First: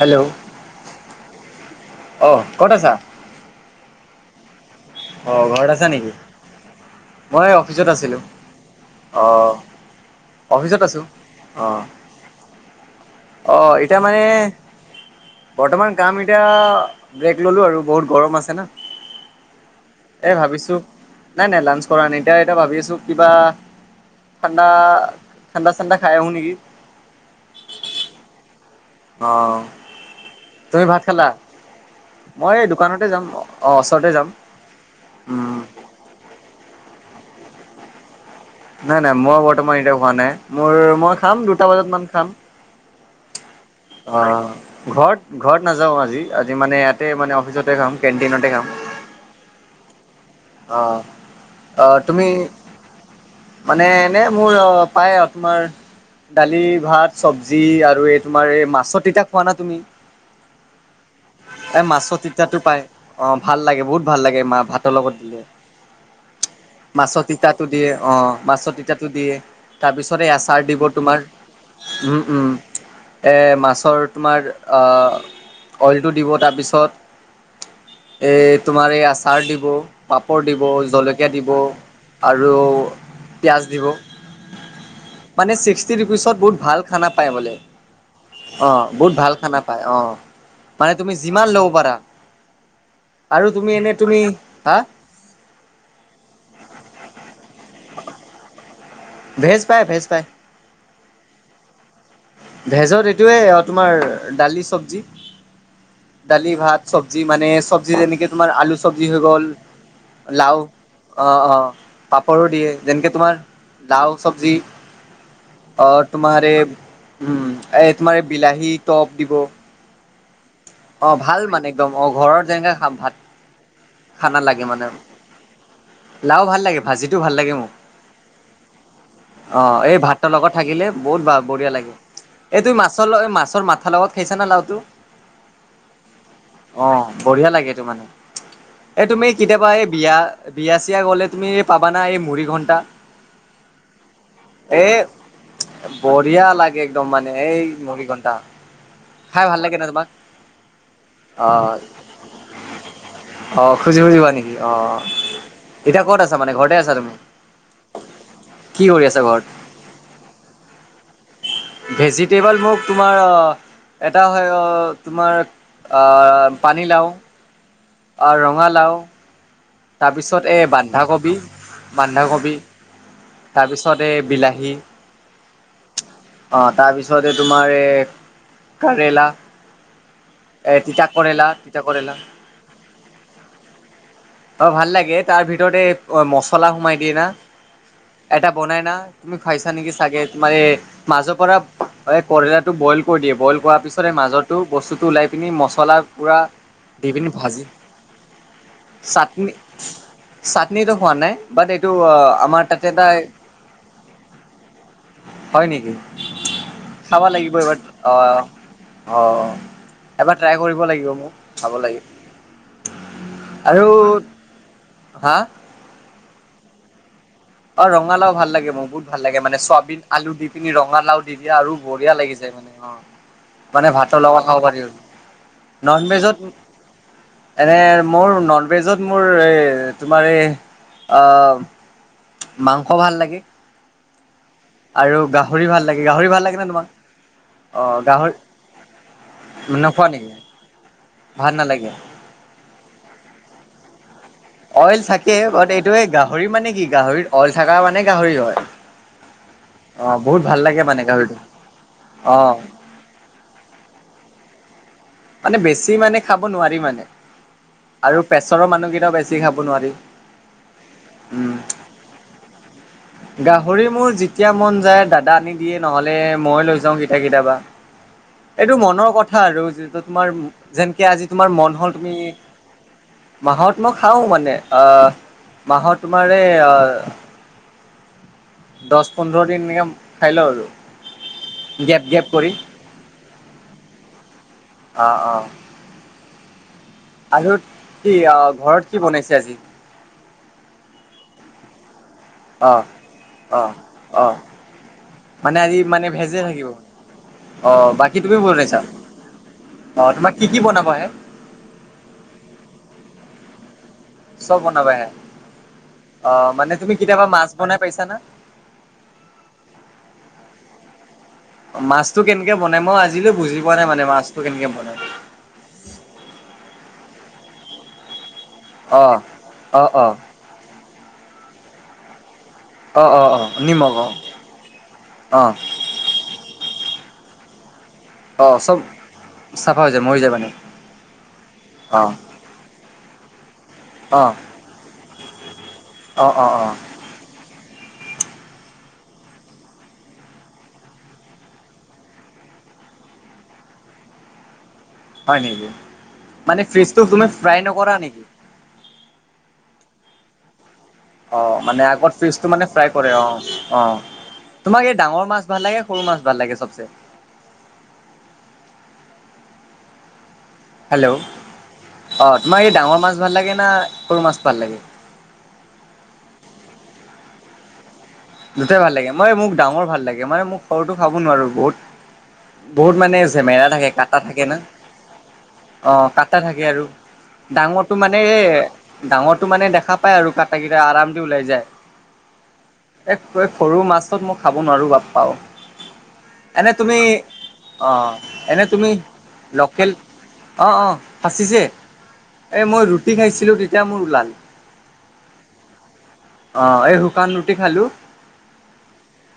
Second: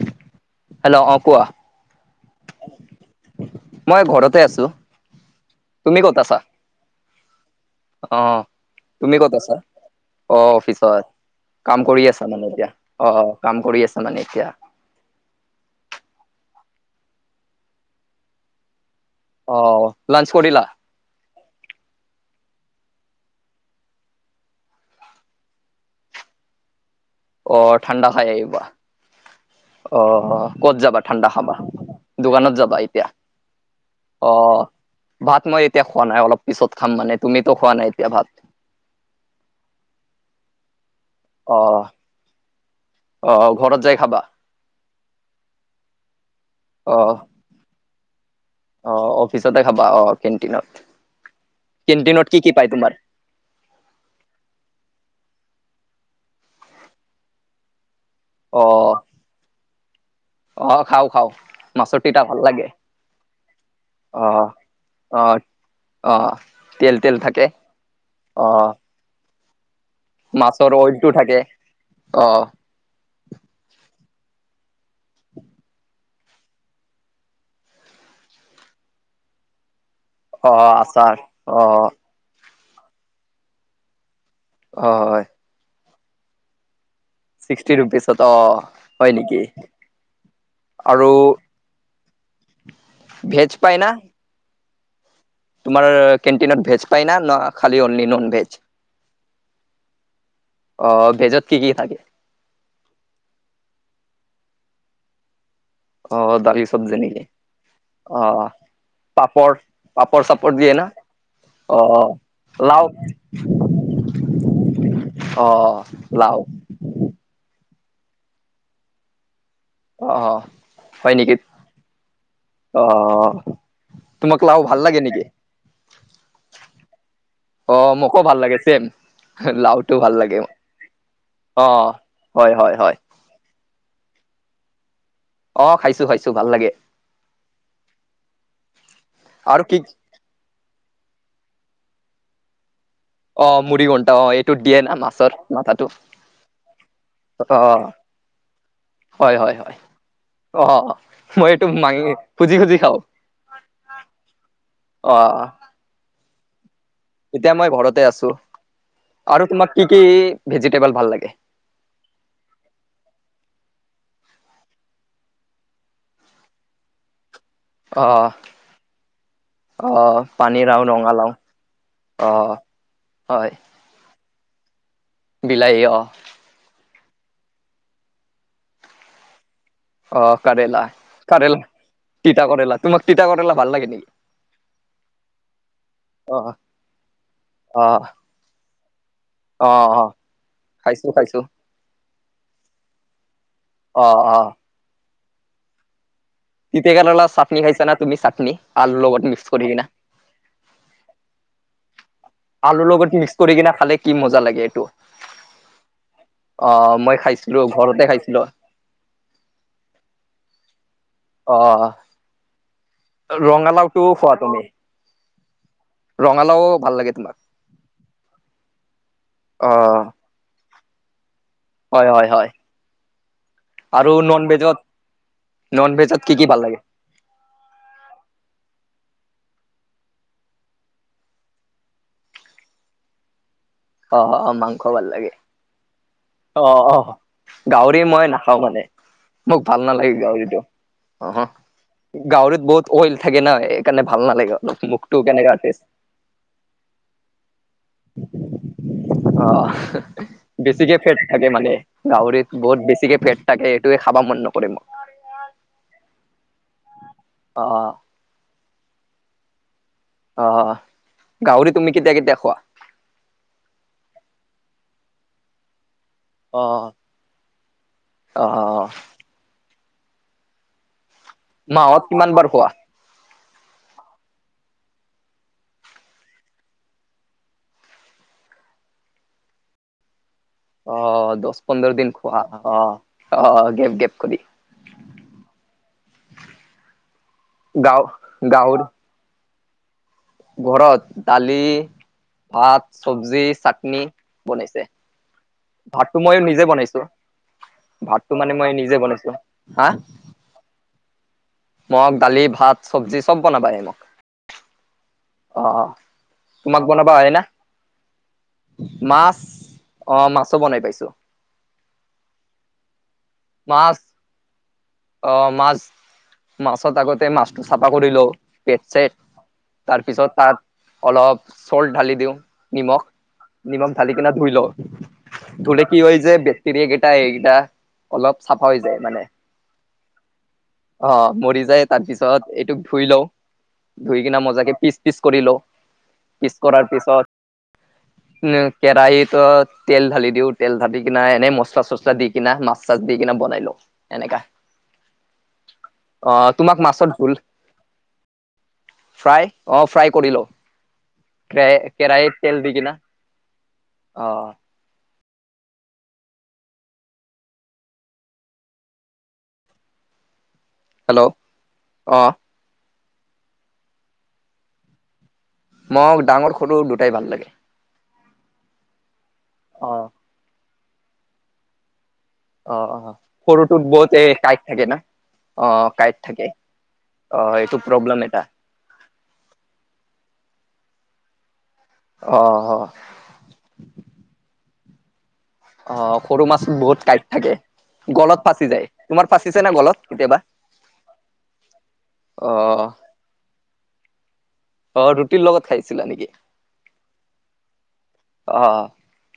Hello hello, অ' কোৱা। অ ক'ত আছা? মই ঘৰতে আছোঁ। অ' ঘৰত আছা নেকি। মই অফিচত অ আছিলোঁ। তুমি ক'ত অ'। আছা অ' অফিচত অ। কাম কৰি আছা মানে এতিয়া অ' কাম কৰি আছা মানে এতিয়া? বৰ্তমান কাম এতিয়া ব্ৰেক ল'লো আৰু বহুত গৰম আছে না। অ লাঞ্চ এ, কৰিলা ভাবিছোঁ নাই নাই লাঞ্চ কৰা নাই এতিয়া এতিয়া ভাবি আছো কিবা ঠাণ্ডা, ঠাণ্ডা চাণ্ডা খাই আহোঁ নেকি। অ' ঠাণ্ডা খাই আহিবা, অ। অ' ক'ত তুমি যাবা ভাত খালা? ঠাণ্ডা খাবা? মই দোকানত এই যাবা দোকানতে এতিয়া? যাম অ ওচৰতে যাম। অ' ভাত উম মই এতিয়া খোৱা নাই অলপ পিছত খাম মানে তুমিতো খোৱা নাই এতিয়া ভাত? নাই নাই মই বৰ্তমান এতিয়া হোৱা নাই, মোৰ মই খাম অ দুটা বজাত মান খাম। অ' ঘৰত যায়। অ' ঘৰত ঘৰত নাযাওঁ আজি আজি মানে অ ইয়াতে মানে অফিচতে খাম কেণ্টিনতে খাম। অ' অফিচতে খাবা অ' কেণ্টিনত। অ' অ' কেণ্টিনত তুমি কি কি পায় তোমাৰ? মানে এনে মোৰ অ' পায় আপনাৰ দালি ভাত চবজি আৰু এই তোমাৰ অ এই মাছৰ তিতা খোৱা না তুমি? অ' খাওঁ খাওঁ। এ, মাছৰ তিতা ভাল তিতাতো লাগে পাই, অ' ভাল লাগে বহুত ভাল অ লাগে মা ভাতৰ লগত অ দিলে। অ', তেল তেল মাছৰ থাকে তিতাটো দিয়ে অ' মাছৰ তিতাটো দিয়ে। তাৰ পিছত এই আচাৰ মাছৰ দিব অইলটো তোমাৰ। থাকে উম, অ', উম। এ, মাছৰ তোমাৰ অ' অইল [unintelligible] দিব তাৰপিছত, এই তোমাৰ এই আচাৰ দিব পাপৰ দিব, অ', আচাৰ জলকীয়া দিব অ', আৰু পিঁয়াজ দিব। অ' হয়। মানে ছিক্কি ৰুপিচত বহুত ভাল খানা পায় বোলে। Sixty rupees. অ' বহুত ভাল খানা পাই অ' মানে আৰু তুমি যিমান ল'ব পাৰা। আৰু ভেজ তুমি পাই না এনে তুমি, হা? তোমাৰ কেনটিনত ভেজ পায় না, ন' খালি অনলি নোনভেজ? ভেজ পায়, ভেজ পায়। অ, ভেজত কি কি থাকে? ভেজত এইটোৱে, তোমাৰ! দালি চব্জি। অ', দালি ভাত, চব্জি চবজি নেকি মানে, চব্জি যেনেকে, অ', তোমাৰ আলু চবজি হৈ গল পাপৰ পাপৰ চাপৰ লাও, দিয়ে না অ, অ, পাপৰো দিয়ে, লাও যেনেকে তোমাৰ লাও চবজি। অ তোমাৰ এ, উম এ তোমাৰ, বিলাহী টপ দিব, অ, অ, অ, হয় নেকি ভাল মানে, একদম অ ঘৰৰত যেনেকে খাম, ভাত অ', খানা তোমাক লাও ভাল মানে। লাগে নেকি? লাও ভাল লাগে ভাজিটো ভাল লাগে মোক। অ', মোকো ভাল লাগে ছেম অঁ লাওটো এই ভাল ভাতৰ লাগে লগত থাকিলে বহুত অ বঢ়িয়া লাগে হয় হয় এইটো হয় মাছৰ লগ মাছৰ মাথাাৰ লগত খাইছা না লাওটো অ খাইছো, খাইছো, ভাল লাগে অ বঢ়িয়া লাগে তোমাক, এই তুমি আৰু কেতিয়াবা কি এই বিয়া বিয়া চিয়া গ'লে তুমি পাবানা, এই মুৰি ঘণ্টা। অ মুৰি ঘন্টা অ এইটো দিয়ে এ, না মাছৰ মাথাটো বঢ়িয়া লাগে একদম মানে, অ এই মুৰিঘন্তা খাই ভাল লাগে ন? তোমাক। অঁ, মই এইটো অ', মাঙি খুজি খুজি, খাওঁ। অ খুজি খুজিবা নেকি অ' এতিয়া ক'ত আছা, মানে ঘৰতে আছা তুমি। এতিয়া মই ঘৰতে আছো, কি কৰি আছা ঘৰত? আৰু তোমাক কি কি ভেজিটেবল ভাল লাগে? ভেজিটেবল, মোক তোমাৰ এটা হয়, তোমাৰ, পানীলাও, অ ৰঙালাও, অ তাৰপিছত, এ পানীলাও ৰঙালাও বন্ধাকবি, অ বন্ধাকবি [inaudible] তাৰপিছতে, এই বিলাহী, বিলাহী, অঁ। অঁ তাৰপিছতে, তোমাৰ এই, কেৰেলা। অঁ এ কৰেলা তিতা কৰেলা, তিতা কেৰেলা তিতা কৰেলা তোমাক তিতা কৰেলা ভাল লাগে নেকি? অঁ ভাল লাগে, তাৰ ভিতৰেত এই, অ মচলা সোমাই দিয়ে না। অঁ। এটা বনাই না, তুমি খুৱাইছা নেকি? চাগে তোমাৰ, খাইছো মাজৰ খাইছো পৰা, এ কৰেলাটো বইল কৰি দিয়ে, বইল কৰা অ পিছত অ মাজৰতো বস্তুটো ওলাই পিনি, মছলা পূৰা তিতা কেৰেলা চাটনি, খাইছা নে? তুমি চাটনি আলু লগত চাটনি মিক্স কৰি কেনে, চাটনিটো খোৱা নাই, বাট এইটো অঁ আমাৰ তাতে আলুৰ এটা লগত মিক্স কৰি কেনে খালে কি মজা লাগে, এইটো। হয় নেকি অঁ মই খাইছিলো, ঘৰতে খাইছিলো। অঁ এবাৰ ট্ৰাই কৰিব, লাগিব মোক চাব লাগিব। ৰঙাঁলাওটো খোৱা তুমি! হা ৰঙালাও, ভাল লাগে তোমাৰ অঁ ৰঙাঁলাও ভাল লাগ, মোৰ বহুত ভাল লাগে, মানে অ চোৱাবিন আলু দি পিনি ৰঙালাও। দ দিয়া, আৰু হয় বঢিয়া হয় হয় লাগিছে, মানে অ মানে আৰু ভাতৰ লগা নন খাব ভেজত পাৰি আৰু। নন ভেজত কি, কি, ভাল লাগে? এনে মোৰ ননভেজত মোৰ এই তোমাৰ এই মাংস ভাল লাগে অ অমা আৰু গাহৰি ভাল লাগে গাহৰি ভাল লাগে নে অ তোমাক? অ অ গাউৰি মই গাহৰি নাখাওঁ মানে মোক ভাল নোখোৱা নালাগে নেকি গাউৰিীটো অ ভাল নালাগে? গাহউৰিত বহুত অইল থাকে ন সেইকাৰণে ভাল নালাগে অলপ অইল মুখটো থাকে কেনেকা বাট টেষ্ট এইটোে গাহৰি মানে কি গাহৰি অইল থকা মানে গাহৰি হয় অ বহুত ভাল লাগে বেছিকে মানে ফেট গাহৰিটো থাকে মানে অ গাহৰিত বহুত বেছিকে ফেট থাকে এইটোৱে খাবা মন ন কৰে মোক। মানে বেছি মানে খাব নোৱাৰি মানে অ আৰু প্ৰেছাৰৰ মানুহকেইটাও বেছি খাব নোৱাৰি। অ', উম। গাহৰি তুমি কেতিয়া কেতিয়া খোৱা? গাহৰি মোৰ যেতিয়া মন যায় দাদা আনি দিয়ে নহ'লে অ মই লৈ যাওঁ কেতিয়া কেতিয়াবা অ এইটো মনৰ কথা আৰু যিটো তোমাৰ যেনেকে আজি তোমাৰ মন হ'ল মাহত তুমি কিমান বাৰ খোৱা মাহত মই খাওঁ মানে অ' মাহত তোমাৰ এই আ দহ পোন্ধৰ দিন এনেকে খাই লওঁ আৰু। অ', দহ পোন্ধৰ গেপ দিন গেপ খোৱা কৰি অ' অ' গেপ গেপ কৰি। অ', অ'। আৰু গাঁও কি গাঁৱৰ ঘৰত কি বনাইছে আজি? ঘৰত দালি অ ভাত চব্জি অ চাটনি অ বনাইছে। মানে আজি মানে ভাতটো মই ভেজে নিজে থাকিব বনাইছো। অ বাকী তুমি ভাতটো মানে মই বনাইছা নিজে বনাইছো, হা? অ তোমাক কি কি বনাব আহে মই দালি ভাত চব্জি চব বনাবাই মোক। চব বনাবয়ে অ অ' মানে তোমাক তুমি বনাবা কেতিয়াবা আহে না মাছ বনাই পাইছা না? মাছ অ' মাছো বনাই পাইছো। মাছটো কেনেকে বনাই মই আজিলৈ বুজি পোৱা নাই মানে মাছটো কেনেকে বনায়। অ', মাছ মাছত আগতে মাছটো চাফা কৰি লওঁ। পেট অ চেট অ অ তাৰপিছত তাত অলপ চল্ট ঢালি দিওঁ। অ', নিমখ অ', অ', নিমখ অ', ঢালি কিনে ধুই লওঁ। অ', ধুলে কি হয় যে বেক্টেৰিয়া কেইটা এইকেইটা অলপ অ', চাফা চব হৈ যায় মানে। চাফা হৈ যাব মানে। অ', মৰি যায়। তাৰ অ', পিছত এইটোোক ধুই লওঁ ধুই অ', কিনা মজাকে পিছ পিচ কৰি লওঁ। অ', অ', পিচ অ', কৰাৰ পিছত [inaudible] উম, কেৰাহীত তেল ঢালি দিওঁ তেল ঢালি কিনা এনেই মচলা চচলা দি কিনা মাছ চাচ দি কিনে বনাই লওঁ এনেকা। হয় নেকি, অ মানে তোমাক ফিচটো মাছৰ তুমি জোল ফ্ৰাই নকৰা নেকি? ফ্ৰাই অ' ফ্ৰাই কৰি লওঁ। অ', কে মানে আগৰ কেৰাহীত ফিচটো তেল মানে দি ফ্ৰাই কিনা কৰে অ' অ'। তোমাৰ এই ডাঙৰ মাছ ভাল লাগে সৰু মাছ ভাল লাগে চবচে? হেল্ল' অ' অ', তোমাৰ এই ডাঙৰ মাছ ভাল লাগে না সৰু মাছ ভাল লাগে? মোক ডাঙৰ সটো দুটাই ভাল লাগে। দুটাই ভাল লাগে। মই মোক ডাঙৰ ভাল অ', লাগে মানে মোক সৰুটো খাব নোৱাৰো। বহুত অ', বহুত অ'। মানে জেমেলা সৰুটোত থাকে বহুত কাটা এই থাকে না। কাঁইট অ', কাটা থাকে আৰু অ', এইটো ডাঙৰটো প্ৰব্লেম মানে এটা। ডাঙৰটো মানে দেখা পাই আৰু কাটা কেইটা আৰামচে ওলাই যায়। অহ। সৰু মাছত মই খাব নোৱাৰো বাপ্পা অও। অ', সৰু মাছ বহুত কাইট থাকে। অ গলত এনে ফাঁচি যায় তুমি তোমাৰ ফাঁচিছে নে লোকেল গলত কেতিয়াবা? অ অ অহ। কি খাইছিলো তেতিয়া মোৰ ওলাল। অ', ৰুটিৰ লগত খাইছিলা নেকি? অ এই শুকান ৰুটি খালো অ',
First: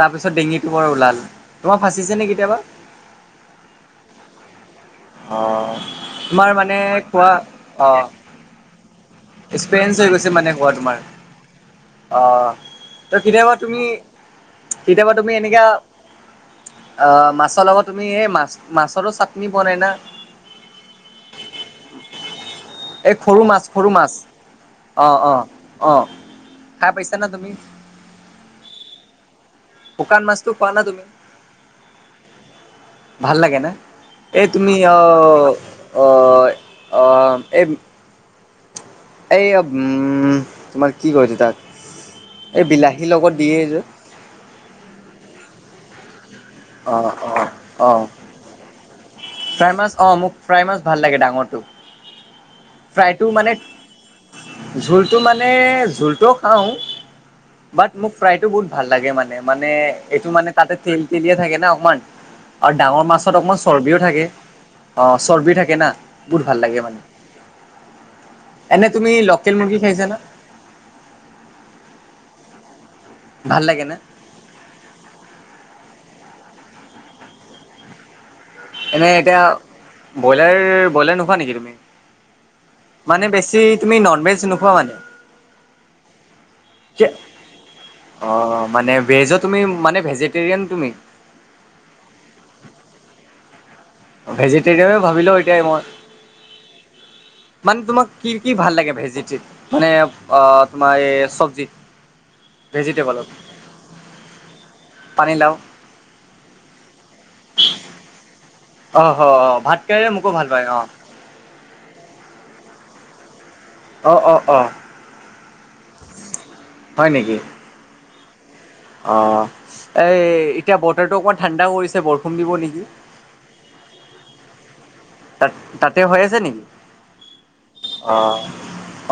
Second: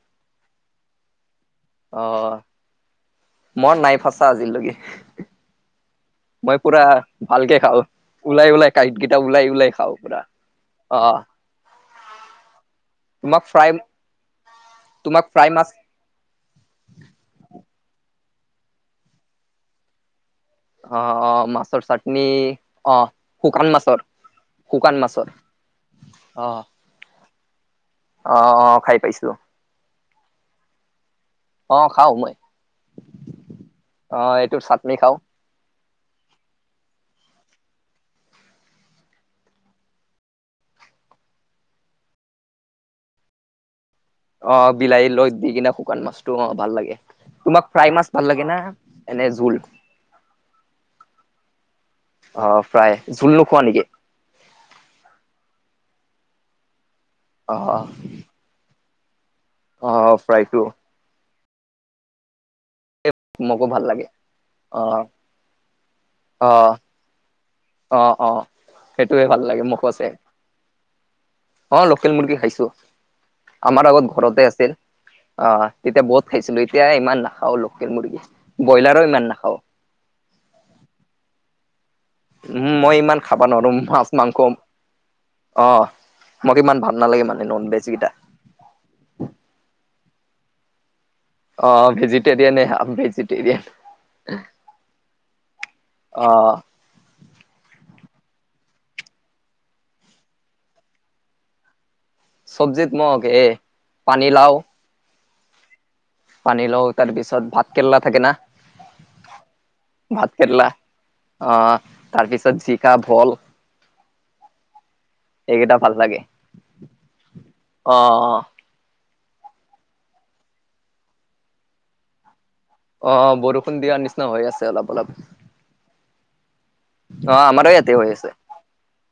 তাৰপিছত ডিঙিটো পৰা ওলাল। তোমাৰ ফাঁচিছে নে অ', কেতিয়াবা মই নাই ফচা আজিলৈকে। অ'। তোমাৰ মই মানে পুৰা খোৱা ভালকে খাওঁ। অ' ওলাই ওলাই কাঁইট কেইটা ওলাই ওলাই খাওঁ এক্সপিৰিয়েঞ্চ হৈ পুৰা গৈছে মানে খোৱা তোমাৰ। অ', অ', তোমাক কেতিয়াবা ফ্ৰাই তুমি কেতিয়াবা তোমাক তুমি ফ্ৰাই এনেকা মাছ অ' মাছৰ লগত তুমি এই মাছ মাছৰো চাটনি বনাই না। অ', অ', মাছৰ চাটনি অ' এই সৰু মাছ শুকান সৰু মাছৰ মাছ শুকান অ' মাছৰ। অ' অ' অ'। খাই পাইছানা তুমি? অ', অ', খাই পাইছোঁ। শুকান মাছতো খোৱা না তুমি? অ', খাওঁ মই ভাল লাগে নে, অ', এই এইটোৰ তুমি চাটনি খাওঁ। অহ অ', অ', এই এই অব উম, তোমাৰ কি কয় সেইটো তাত, এই বিলাহীৰ লগত দিয়ে যে। অ' বিলাহীৰ লগত দি কিনে শুকান মাছটো অ' ভাল লাগে অ' অ' তোমাক ফ্ৰাই মাছ অ' ভাল লাগে না? এনে জোল ফ্ৰাই মাছ অ' মোক ফ্ৰাই মাছ ভাল লাগে ডাঙৰটো। অ' ফ্ৰাই, ফ্ৰাইটো জোল মানে নোখোৱা নেকি? জোলটো মানে জোলটোও খাওঁ, অ', বাট মোক ফ্ৰাইটো বহুত ভাল লাগে মানে মানে অ', এইটো মানে ফ্ৰাইটো তাতে তেল তেলিয়া থাকে না অকমান। আৰু ডাঙৰ মাছত অকণমান মোকো ভাল চৰ্বিও লাগে থাকে, অ' চৰ্বিও থাকে না বহুত ভাল অ', লাগে মানে। অ', অ', এনে তুমি সেইটোয়ে ভাল লোকেল লাগে মুৰ্গী খাইছা মুখোছে। না অ' লোকেল মুৰ্গী খাইছোঁ, ভাল আমাৰ লাগে না আগত ঘৰতে আছিল। অ' তেতিয়া বহুত খাইছিলোঁ এতিয়া ইমান নাখাওঁ লোকেল মুৰ্গী। ব্ৰইলাৰো এনেই ইমান এতিয়া, নাখাওঁ ব্ৰইলাৰ ব্ৰইলাৰ নোখোৱা নেকি তুমি? উম, মই ইমান মানে খাব বেছি নোৱাৰো তুমি নন মাছ ভেজ মাংস। নোখোৱা মানে অ' মোক ইমান ভাল নালাগে মানে নোনভেজ কেইটা। অ' মানে ভেজো তুমি মানে ভেজিটেৰিয়ান তুমি। অ' ভেজিটেৰিয়ানে আমি ভেজিটেৰিয়ন। ভেজিটেৰিয়ান ভাবি লওঁ এতিয়াই অ মই। মানে তোমাক কি কি ভাল লাগে ভেজিটি মানে অ' তোমাৰ এই চব্জি। চব্জিত মোক ভেজিটেবলৰ, এ পানীলাও পানীলাও। পানীলাও তাৰ পিছত ভাত কেৰেলা থাকে না। অ', অ', ভাতকাইৰে ভাত মোকো ভাল কেৰেলা পায় অ'। অ' তাৰপিছত জিকা, ভোল। অ' অ' অ' এইকেইটা ভাল লাগে। হয় নেকি অ', অ'। অ' এই এতিয়া বতৰটো অকমান ঠাণ্ডা কৰিছে বৰষুণ দিব নেকি। অ', অ', বৰষুণ দিয়াৰ নিচিনা হৈ আছে অলপ অলপ। তাত তাতে হৈ আছে নেকি? অ' আমাৰে অ',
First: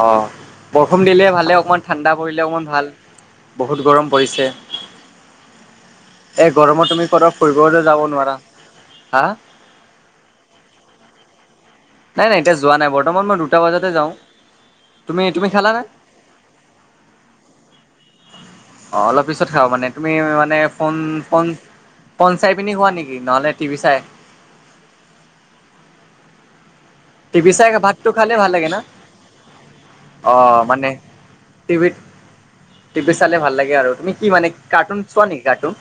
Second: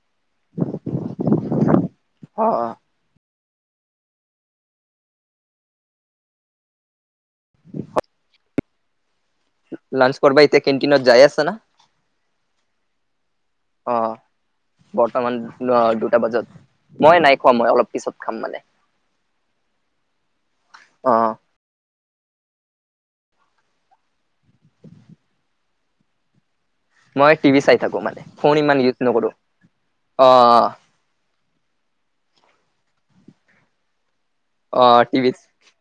অ', বৰষুণ দিলে ভালে অকমান ঠাণ্ডা অ পৰিলে অকমান অ ভাল। বহুত গৰম পৰিছে। এই গৰমত তুমি পদ ফুৰিবলৈ যাব নোৱাৰা, হা? লাঞ্চ কৰবা এতিয়া কেনটিনত যাই আছা না? নাই নাই এতিয়া যোৱা নাই বৰ্তমান মই দুটা বজাতে অ যাওঁ। তুমি বৰ্তমান তুমি খালানে? ন' দুটা বজাত, মই নাই খোৱা মই অলপ পিছত খাম মানে। অ' অলপ পিছত খাওঁ মানে তুমি মানে ফোন অ ফোন ফোন চাই পিনি শুৱা নেকি নহ'লে টিভি চাই। মই টিভি চাই থাকো ভাতটো মানে খালে ভাল ফোন লাগে ইমান না। ইউজ নকৰো অ' মানে টিভিত, টিভি চালে ভাল লাগে আৰু তুমি কি মানে অ কাৰ্টুন চোৱা টিভিত নেকি কাৰ্টুন?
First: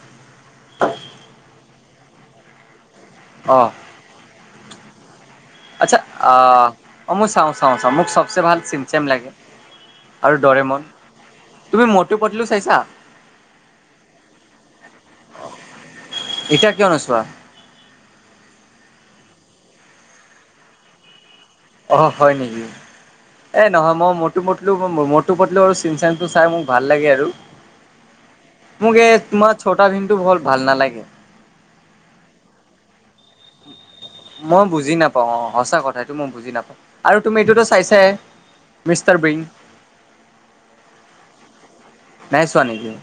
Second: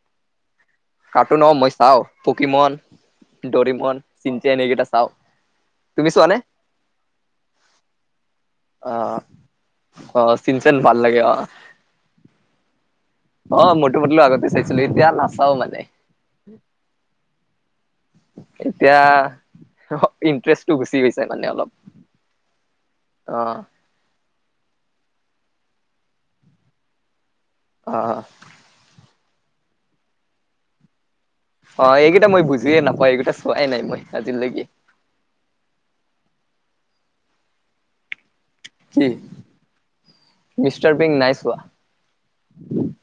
কাৰ্টুন অ' মই চাওঁ পকীমন, অ দৰিমন, চিনচেন এইকেইটা চাওঁ। আচ্ছা অ', অ', মই চাওঁ চাওঁ চাওঁ মোক চবচে ভাল চিম অ চেম লাগে। আৰু অ' চিনচেন দৰেমন ভাল লাগে অ'। তুমি মটু পটলু চাইছা? অ' মটু পটলু আগতে চাইছিলোঁ এতিয়া নাচাওঁ মানে। এতিয়া কিয় নোছোৱা? এতিয়া ইণ্টাৰেষ্টটো গুচি গৈছে মানে অলপ অঁ হয় নেকি? অ এই নহয় মই মো পলো মটো পটলো আৰু চিন চনটো চাই মোক ভাল লাগে আৰু। অ'। মোক এ তোমাৰ ছোটা ভিমটো বল ভাল নালাগে। অ' এইকেইটা মই বুজিয়ে নাপাওঁ এইকেইটা চোৱাই নাই মই। আজিলৈকে মই বুজি নাপাওঁ অ' সঁচা কথা এইটো মই বুজি নাপাওঁ, আৰু তুমি এইটোতো চাইছাই। কি? মিষ্টাৰ বিন মিষ্টাৰ বিন নাইছোৱা। নাইছোৱা নেকি?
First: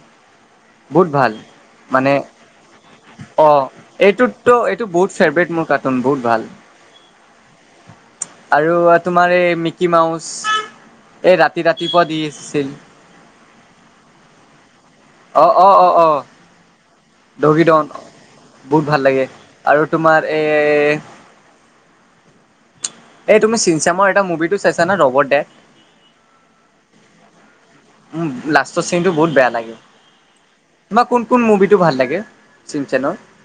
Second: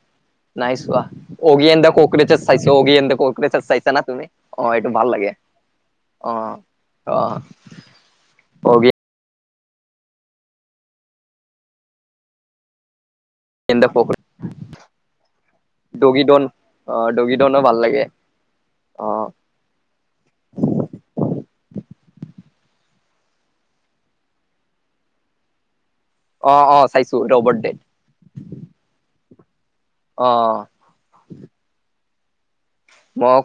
বহুত ভাল, অগি এণ্ড দা মানে কক্ৰচেছ চাইছো অগি এণ্ড দা কক্ৰচেছ অ' চাইছা না তুমি এইটো অ এইটো ভাল বহুত লাগে ফেভৰেট মোৰ ক একদম বহুত ভাল। অ', অ'। আৰু অগি তোমাৰ এই মিকি মাউচ এই ৰাতি ৰাতিপুৱা দিছিল এনে দা পকেট। অ', অ', অ, অ' অ', ডগি ডনো ভাল দগীদন লাগে বহুত ভাল লাগে। অ', আৰু তোমাৰ এ এই তুমি চিনচেমৰ এটা মুভি টো চাইছা না ৰ'বট ডেড? অ', অ' চাইছো ৰ'বট ডেড। উ লাষ্টৰ চিনটো বহুত বেয়া লাগে। অ'। তোমাৰ কোন কোন মুভি টো ভাল লাগে? চিমচেনৰ মোক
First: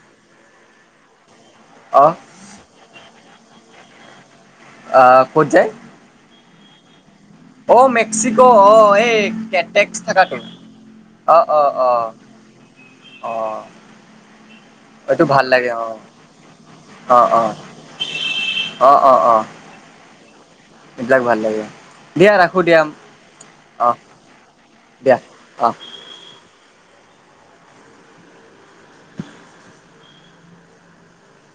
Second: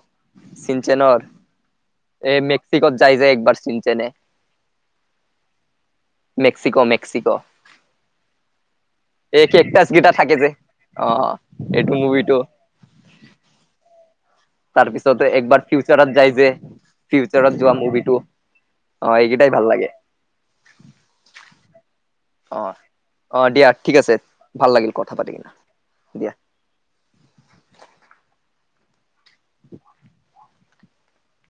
চিনচেনৰ, অ এই মেক্সিকোত যাইযে একবাৰ চিনচেনে আহ ক'ত যায়? Mexico Mexico. অ', মেক্সিকো অ', এই কে কেকটাচ কেটেক্স কেইটা থাকা থাকে কৰোঁ। যে অ', অ', এইটো অ', মুভিটো অ'। তাৰ এইটো পিছত ভাল একবাৰ লাগে অ ফিউচাৰত যাই যে, অ অ ফিউচাৰত যোৱা মুভিটো অ', এইকেইটাই ভাল লাগে। এইবিলাক ভাল লাগে। দিয়া ৰাখো অ', দিয়া। অ', দিয়া অহ, ঠিক আছে ভাল লাগিল কথা দিয়া। পাতি কিনা অহ। দিয়া। [inaudible]